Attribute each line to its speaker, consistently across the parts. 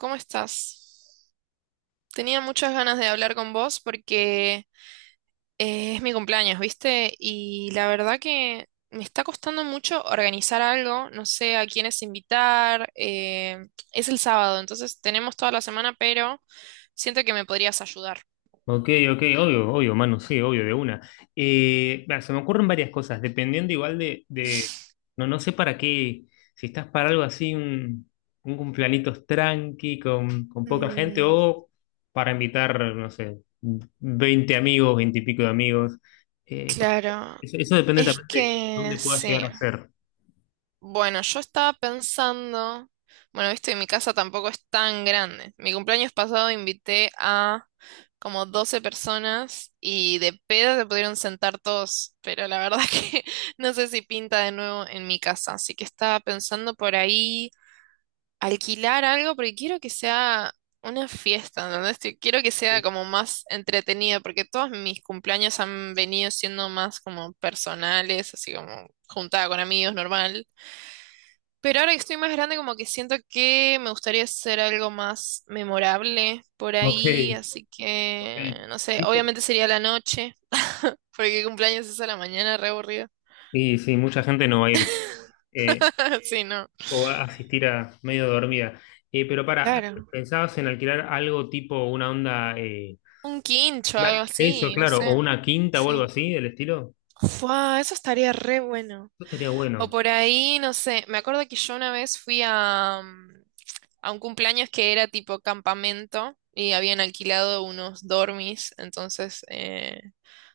Speaker 1: ¿Cómo estás? Tenía muchas ganas de hablar con vos porque es mi cumpleaños, ¿viste? Y la verdad que me está costando mucho organizar algo, no sé a quiénes invitar. Es el sábado, entonces tenemos toda la semana, pero siento que me podrías ayudar.
Speaker 2: Ok, mano, sí, obvio, de una. Se me ocurren varias cosas, dependiendo igual no, no sé para qué, si estás para algo así, un cumpleañitos tranqui, con poca gente,
Speaker 1: Mm,
Speaker 2: o para invitar, no sé, 20 amigos, 20 y pico de amigos. Porque
Speaker 1: claro,
Speaker 2: eso depende
Speaker 1: es
Speaker 2: también de
Speaker 1: que
Speaker 2: dónde puedas llegar
Speaker 1: sí.
Speaker 2: a ser.
Speaker 1: Bueno, yo estaba pensando, bueno, viste, mi casa tampoco es tan grande. Mi cumpleaños pasado invité a como 12 personas y de pedo se pudieron sentar todos, pero la verdad que no sé si pinta de nuevo en mi casa. Así que estaba pensando por ahí alquilar algo porque quiero que sea una fiesta, ¿entendés? Quiero que sea como más entretenida porque todos mis cumpleaños han venido siendo más como personales, así como juntada con amigos, normal. Pero ahora que estoy más grande, como que siento que me gustaría hacer algo más memorable por
Speaker 2: Ok,
Speaker 1: ahí, así
Speaker 2: ok.
Speaker 1: que, no sé,
Speaker 2: Tipo,
Speaker 1: obviamente sería la noche, porque cumpleaños es a la mañana, re aburrido.
Speaker 2: sí, sí, mucha gente no va a ir. Eh,
Speaker 1: Sí, no.
Speaker 2: O asistir a medio dormida. Pero
Speaker 1: Claro.
Speaker 2: ¿pensabas en alquilar algo tipo una onda,
Speaker 1: Un quincho, algo
Speaker 2: eso,
Speaker 1: así, no
Speaker 2: claro, o
Speaker 1: sé.
Speaker 2: una quinta o algo
Speaker 1: Sí.
Speaker 2: así del estilo?
Speaker 1: Fua, eso estaría re bueno.
Speaker 2: Eso estaría
Speaker 1: O
Speaker 2: bueno.
Speaker 1: por ahí, no sé, me acuerdo que yo una vez fui a, a un cumpleaños que era tipo campamento y habían alquilado unos dormis, entonces...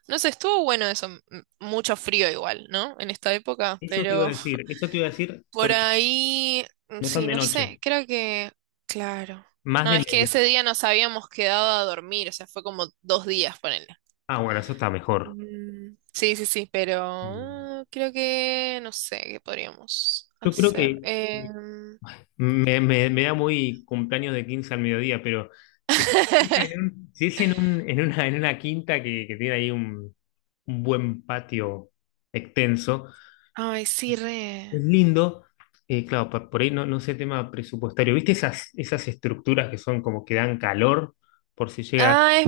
Speaker 1: No sé, estuvo bueno eso, mucho frío igual, ¿no? En esta época,
Speaker 2: Eso te iba a
Speaker 1: pero
Speaker 2: decir, eso te iba a decir
Speaker 1: por
Speaker 2: porque
Speaker 1: ahí,
Speaker 2: no están
Speaker 1: sí,
Speaker 2: de
Speaker 1: no sé,
Speaker 2: noche,
Speaker 1: creo que, claro.
Speaker 2: más
Speaker 1: No,
Speaker 2: de
Speaker 1: es que ese
Speaker 2: mediodía.
Speaker 1: día nos habíamos quedado a dormir, o sea, fue como 2 días, ponele.
Speaker 2: Ah, bueno, eso está mejor.
Speaker 1: Mm, sí, sí, sí, pero
Speaker 2: Mm.
Speaker 1: creo que, no sé, ¿qué podríamos
Speaker 2: Yo creo
Speaker 1: hacer?
Speaker 2: que me da muy cumpleaños de 15 al mediodía, pero eh, si es en si es en en en una quinta que tiene ahí un buen patio extenso.
Speaker 1: Ay, sí, re.
Speaker 2: Es lindo. Claro, por ahí no, no sé tema presupuestario. ¿Viste esas, esas estructuras que son como que dan calor por si llega?
Speaker 1: Ah, es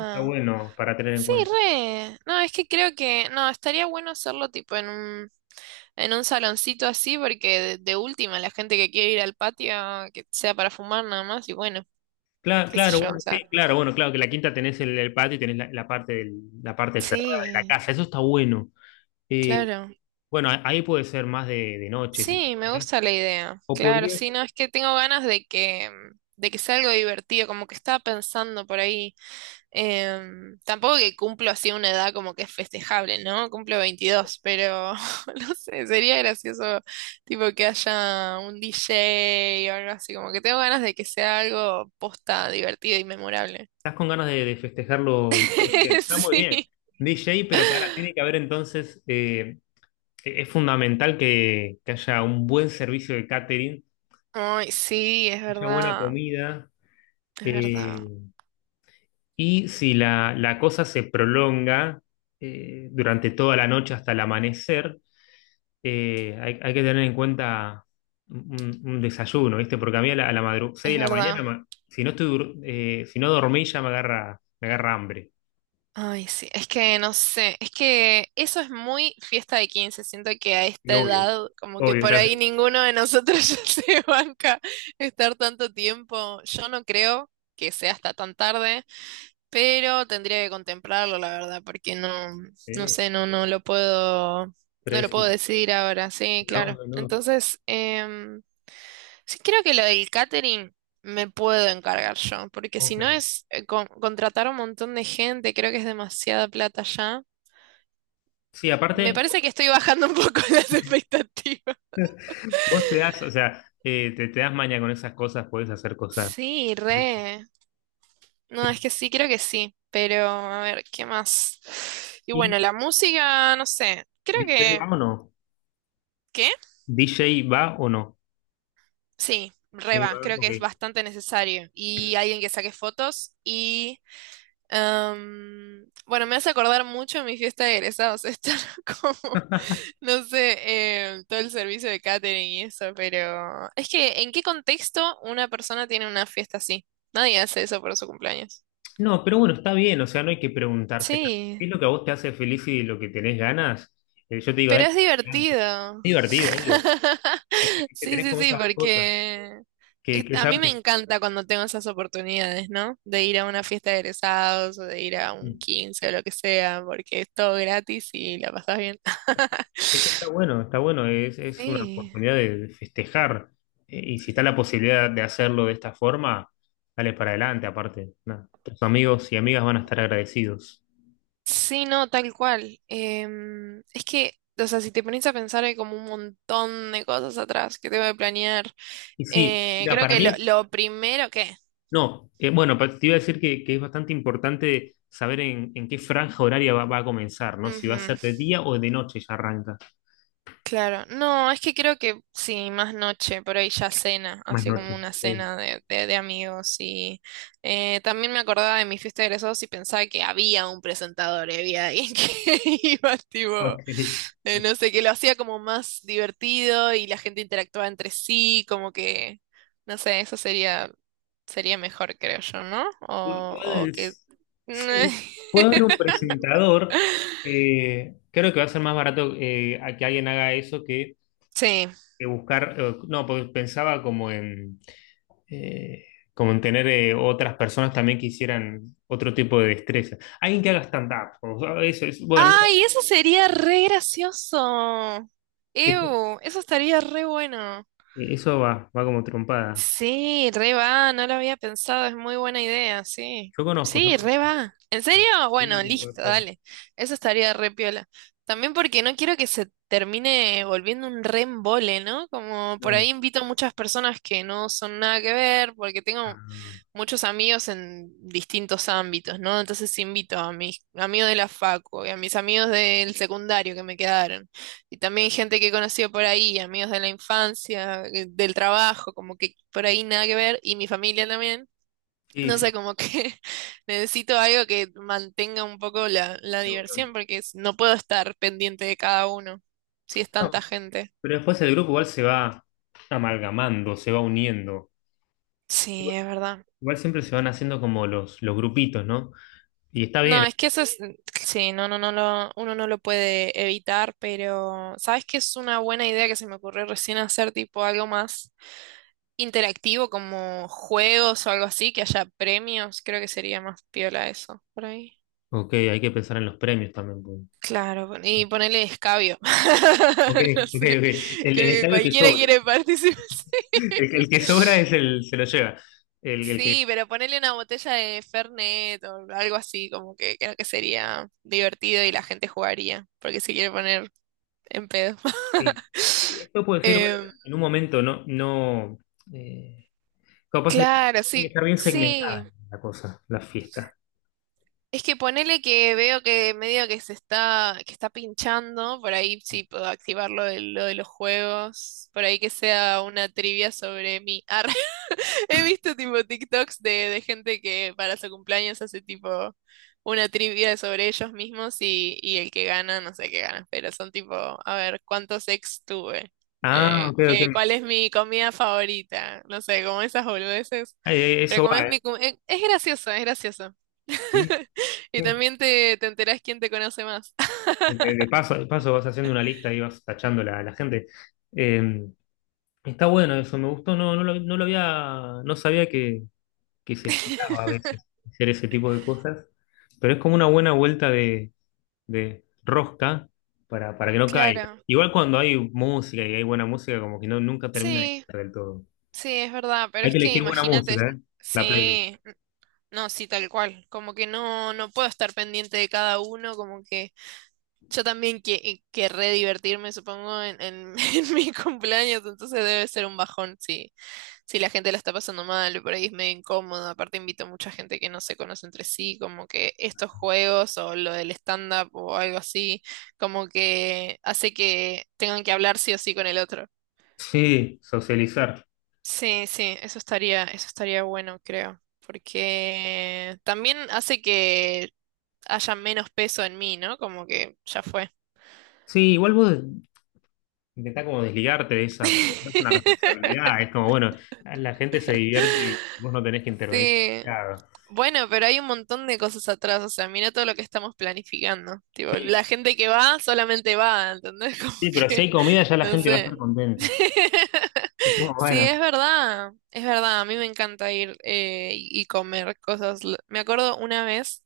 Speaker 2: Está bueno para tener en
Speaker 1: Sí,
Speaker 2: cuenta.
Speaker 1: re. No, es que creo que, no, estaría bueno hacerlo tipo en un... En un saloncito así, porque de última, la gente que quiere ir al patio, que sea para fumar nada más, y bueno,
Speaker 2: Claro,
Speaker 1: qué sé
Speaker 2: claro,
Speaker 1: yo,
Speaker 2: bueno,
Speaker 1: o
Speaker 2: sí,
Speaker 1: sea.
Speaker 2: claro, bueno, claro, que la quinta tenés el patio y tenés la parte la parte cerrada de la
Speaker 1: Sí,
Speaker 2: casa. Eso está bueno. Eh,
Speaker 1: claro.
Speaker 2: bueno, ahí puede ser más de noche, si
Speaker 1: Sí, me
Speaker 2: quieras.
Speaker 1: gusta la idea.
Speaker 2: O
Speaker 1: Claro, sí,
Speaker 2: podrías,
Speaker 1: no, es que tengo ganas de que sea algo divertido, como que estaba pensando por ahí. Tampoco que cumplo así una edad como que es festejable, ¿no? Cumplo 22 pero no sé, sería gracioso tipo que haya un DJ o algo así, como que tengo ganas de que sea algo posta, divertido y memorable.
Speaker 2: estás con ganas de festejarlo. Bien, bien, está muy bien.
Speaker 1: Sí.
Speaker 2: DJ, pero para tiene que haber entonces es fundamental que haya un buen servicio de catering,
Speaker 1: Ay, sí, es
Speaker 2: que haya buena
Speaker 1: verdad,
Speaker 2: comida,
Speaker 1: es verdad,
Speaker 2: eh, y si la cosa se prolonga durante toda la noche hasta el amanecer, hay, hay que tener en cuenta un desayuno, ¿viste? Porque a mí a madrugada, 6
Speaker 1: es
Speaker 2: de la mañana,
Speaker 1: verdad.
Speaker 2: si no estoy, si no dormí ya me agarra hambre.
Speaker 1: Ay, sí, es que no sé, es que eso es muy fiesta de 15. Siento que a
Speaker 2: Y
Speaker 1: esta
Speaker 2: obvio,
Speaker 1: edad como que
Speaker 2: obvio,
Speaker 1: por
Speaker 2: ya
Speaker 1: ahí
Speaker 2: sé.
Speaker 1: ninguno de nosotros ya se banca estar tanto tiempo, yo no creo que sea hasta tan tarde, pero tendría que contemplarlo, la verdad, porque no, no
Speaker 2: Eh,
Speaker 1: sé, no, no lo puedo,
Speaker 2: pero
Speaker 1: no lo puedo
Speaker 2: decir,
Speaker 1: decidir ahora, sí,
Speaker 2: no,
Speaker 1: claro.
Speaker 2: no, no.
Speaker 1: Entonces, sí, creo que lo del catering me puedo encargar yo, porque si
Speaker 2: Ok.
Speaker 1: no es contratar un montón de gente, creo que es demasiada plata ya.
Speaker 2: Sí,
Speaker 1: Me
Speaker 2: aparte.
Speaker 1: parece que estoy bajando un poco las expectativas.
Speaker 2: Vos te das, o sea, te das maña con esas cosas, podés hacer cosas
Speaker 1: Sí,
Speaker 2: ricas.
Speaker 1: re. No, es que sí, creo que sí, pero a ver, ¿qué más? Y
Speaker 2: ¿Y
Speaker 1: bueno, la música, no sé, creo
Speaker 2: DJ va
Speaker 1: que...
Speaker 2: o no?
Speaker 1: ¿Qué?
Speaker 2: ¿DJ va o no?
Speaker 1: Sí, re
Speaker 2: Sí,
Speaker 1: va,
Speaker 2: va,
Speaker 1: creo que
Speaker 2: ok.
Speaker 1: es bastante necesario. Y alguien que saque fotos y... bueno, me hace acordar mucho de mi fiesta de egresados, estar como... No sé, todo el servicio de catering y eso, pero es que, ¿en qué contexto una persona tiene una fiesta así? Nadie hace eso por su cumpleaños.
Speaker 2: No, pero bueno, está bien, o sea, no hay que preguntarse tanto. ¿Qué
Speaker 1: Sí,
Speaker 2: es lo que a vos te hace feliz y lo que tenés ganas? Yo te digo,
Speaker 1: pero
Speaker 2: dale,
Speaker 1: es
Speaker 2: para adelante. Es
Speaker 1: divertido.
Speaker 2: divertido, obvio. Es que
Speaker 1: Sí,
Speaker 2: tenés
Speaker 1: sí,
Speaker 2: como
Speaker 1: sí,
Speaker 2: esas dos cosas,
Speaker 1: porque
Speaker 2: que
Speaker 1: a mí
Speaker 2: sabes
Speaker 1: me encanta cuando tengo esas oportunidades, ¿no? De ir a una fiesta de egresados o de ir a
Speaker 2: que
Speaker 1: un 15 o lo que sea, porque es todo gratis y la pasas bien.
Speaker 2: es que está bueno, es una
Speaker 1: Sí.
Speaker 2: oportunidad de festejar. Y si está la posibilidad de hacerlo de esta forma, dale para adelante, aparte, nada, tus amigos y amigas van a estar agradecidos.
Speaker 1: Sí, no, tal cual. Es que, o sea, si te pones a pensar, hay como un montón de cosas atrás que tengo que planear.
Speaker 2: Y sí, mira,
Speaker 1: Creo
Speaker 2: para
Speaker 1: que
Speaker 2: mí,
Speaker 1: lo primero que...
Speaker 2: no, bueno, te iba a decir que es bastante importante saber en qué franja horaria va a comenzar, ¿no? Si va a
Speaker 1: Ujú,
Speaker 2: ser de día o de noche ya arranca.
Speaker 1: claro. No, es que creo que sí, más noche, por ahí ya cena,
Speaker 2: Más
Speaker 1: así
Speaker 2: noche.
Speaker 1: como una
Speaker 2: Ok.
Speaker 1: cena de amigos. Y también me acordaba de mi fiesta de egresados y pensaba que había un presentador y había alguien que iba, tipo.
Speaker 2: Ok.
Speaker 1: No sé, que lo hacía como más divertido y la gente interactuaba entre sí, como que, no sé, eso sería, sería mejor, creo yo, ¿no?
Speaker 2: Uno puede
Speaker 1: O que...
Speaker 2: decir- sí, puede haber un presentador. Creo que va a ser más barato a que alguien haga eso
Speaker 1: Sí.
Speaker 2: que buscar. No, porque pensaba como en, eh, como en tener otras personas también que hicieran otro tipo de destreza. Alguien que haga stand-up. O sea, eso es, bueno,
Speaker 1: ¡Ay, eso sería re gracioso!
Speaker 2: eso,
Speaker 1: ¡Ew! Eso estaría re bueno.
Speaker 2: eso va, va como trompada.
Speaker 1: Sí, re va, no lo había pensado, es muy buena idea, sí.
Speaker 2: Yo conozco, yo
Speaker 1: Sí, re
Speaker 2: conozco.
Speaker 1: va. ¿En serio?
Speaker 2: Sí,
Speaker 1: Bueno,
Speaker 2: ¿quién puede
Speaker 1: listo,
Speaker 2: ser?
Speaker 1: dale. Eso estaría re piola. También porque no quiero que se termine volviendo un re embole, ¿no? Como por
Speaker 2: No,
Speaker 1: ahí invito a muchas personas que no son nada que ver, porque tengo
Speaker 2: ah,
Speaker 1: muchos amigos en distintos ámbitos, ¿no? Entonces invito a mis amigos de la facu y a mis amigos del secundario que me quedaron. Y también gente que he conocido por ahí, amigos de la infancia, del trabajo, como que por ahí nada que ver, y mi familia también.
Speaker 2: sí,
Speaker 1: No sé,
Speaker 2: sí.
Speaker 1: como que necesito algo que mantenga un poco la
Speaker 2: La unión.
Speaker 1: diversión, porque no puedo estar pendiente de cada uno, si es tanta
Speaker 2: No,
Speaker 1: gente.
Speaker 2: pero después el grupo igual se va amalgamando, se va uniendo.
Speaker 1: Sí,
Speaker 2: Igual,
Speaker 1: es verdad.
Speaker 2: igual siempre se van haciendo como los grupitos, ¿no? Y está
Speaker 1: No,
Speaker 2: bien.
Speaker 1: es que eso es, sí, no, no, no lo, uno no lo puede evitar, pero ¿sabes qué es una buena idea que se me ocurrió recién hacer tipo algo más interactivo, como juegos o algo así, que haya premios? Creo que sería más piola eso, por ahí.
Speaker 2: Ok, hay que pensar en los premios también, pues.
Speaker 1: Claro, y ponerle escabio.
Speaker 2: Ok,
Speaker 1: No
Speaker 2: ok,
Speaker 1: sé,
Speaker 2: ok. El
Speaker 1: creo que
Speaker 2: estadio que
Speaker 1: cualquiera
Speaker 2: sobre.
Speaker 1: quiere participar.
Speaker 2: El que sobra es el, se lo lleva. El que.
Speaker 1: Sí, pero ponerle una botella de Fernet o algo así, como que creo que sería divertido y la gente jugaría, porque se quiere poner en pedo.
Speaker 2: Sí. Sí, esto puede ser bueno,
Speaker 1: Em,
Speaker 2: en un momento, no, no. eh, Capaz
Speaker 1: claro,
Speaker 2: tiene que
Speaker 1: sí,
Speaker 2: estar bien
Speaker 1: sí.
Speaker 2: segmentada la cosa, la fiesta.
Speaker 1: Es que ponele que veo que medio que se está, que está pinchando, por ahí sí puedo activar lo de los juegos, por ahí que sea una trivia sobre mí. Arre. He visto tipo TikToks de gente que para su cumpleaños hace tipo una trivia sobre ellos mismos y el que gana, no sé qué gana, pero son tipo, a ver, ¿cuántos ex tuve?
Speaker 2: Ah,
Speaker 1: Eh,
Speaker 2: ok, ok.
Speaker 1: ¿qué- Cuál es mi comida favorita? No sé, como esas boludeces. Pero
Speaker 2: Eso
Speaker 1: como es
Speaker 2: va, ¿eh?
Speaker 1: mi... Es gracioso, es gracioso.
Speaker 2: Sí.
Speaker 1: Y
Speaker 2: Sí.
Speaker 1: también te enterás quién te conoce más.
Speaker 2: De paso vas haciendo una lista y vas tachando la gente. Eh, Está bueno eso, me gustó, no, no lo, no lo había, no sabía que se estiraba a veces hacer ese tipo de cosas, pero es como una buena vuelta de rosca para que no caiga.
Speaker 1: Claro,
Speaker 2: Igual cuando hay música y hay buena música, como que no, nunca termina de
Speaker 1: sí,
Speaker 2: caer del todo.
Speaker 1: sí, es verdad, pero
Speaker 2: Hay que
Speaker 1: es que
Speaker 2: elegir buena
Speaker 1: imagínate,
Speaker 2: música, ¿eh? La playlist.
Speaker 1: sí, no, sí, tal cual, como que no, no puedo estar pendiente de cada uno, como que yo también querré divertirme, supongo, en, en mi cumpleaños, entonces debe ser un bajón si, si la gente la está pasando mal, por ahí es medio incómodo. Aparte invito a mucha gente que no se conoce entre sí, como que estos juegos o lo del stand-up o algo así, como que hace que tengan que hablar sí o sí con el otro.
Speaker 2: Sí, socializar.
Speaker 1: Sí, sí, eso estaría bueno, creo, porque también hace que haya menos peso en mí, ¿no? Como que ya fue.
Speaker 2: Sí, igual vos intenta como desligarte de esa, porque no es una responsabilidad. Es como, bueno, la gente se divierte y vos no tenés que intervenir
Speaker 1: Sí,
Speaker 2: demasiado.
Speaker 1: bueno, pero hay un montón de cosas atrás, o sea, mira todo lo que estamos planificando. Tipo, la
Speaker 2: Sí,
Speaker 1: gente que va solamente va, ¿entendés? Como
Speaker 2: sí, pero si
Speaker 1: que,
Speaker 2: hay comida ya la
Speaker 1: no
Speaker 2: gente va a
Speaker 1: sé.
Speaker 2: estar contenta. Es como,
Speaker 1: Sí,
Speaker 2: bueno,
Speaker 1: es verdad, a mí me encanta ir y comer cosas. Me acuerdo una vez,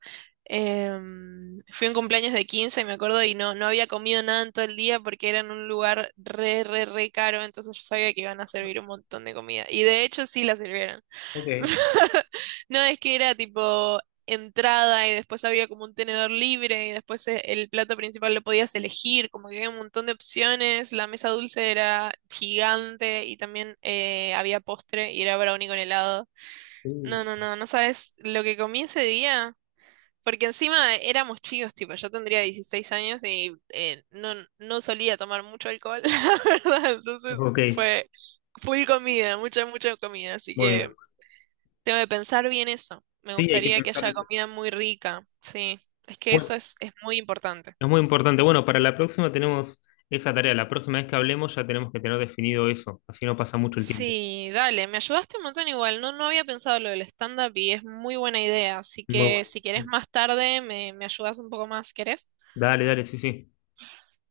Speaker 1: fui a un cumpleaños de 15, me acuerdo, y no, no había comido nada en todo el día porque era en un lugar re, re, re caro, entonces yo sabía que iban a servir un montón de comida. Y de hecho sí la sirvieron.
Speaker 2: ok,
Speaker 1: No, es que era tipo entrada y después había como un tenedor libre y después el plato principal lo podías elegir, como que había un montón de opciones, la mesa dulce era gigante y también había postre y era brownie con helado.
Speaker 2: sí,
Speaker 1: No, no, no, no sabes lo que comí ese día, porque encima éramos chicos, tipo, yo tendría 16 años y no, no solía tomar mucho alcohol, la verdad, entonces
Speaker 2: ok,
Speaker 1: fue full comida, mucha, mucha comida, así
Speaker 2: muy bien.
Speaker 1: que... Tengo que pensar bien eso. Me
Speaker 2: Sí, hay que
Speaker 1: gustaría que
Speaker 2: pensar
Speaker 1: haya
Speaker 2: eso.
Speaker 1: comida muy rica. Sí, es que eso
Speaker 2: Bueno,
Speaker 1: es muy importante.
Speaker 2: es muy importante. Bueno, para la próxima tenemos esa tarea. La próxima vez que hablemos ya tenemos que tener definido eso. Así no pasa mucho el tiempo.
Speaker 1: Sí, dale, me ayudaste un montón igual. No, no había pensado lo del stand-up y es muy buena idea. Así
Speaker 2: Muy
Speaker 1: que
Speaker 2: bueno.
Speaker 1: si querés más tarde, me ayudas un poco más, ¿querés?
Speaker 2: Dale, dale, sí, sí.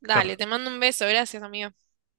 Speaker 1: Dale,
Speaker 2: Chao.
Speaker 1: te mando un beso. Gracias, amigo.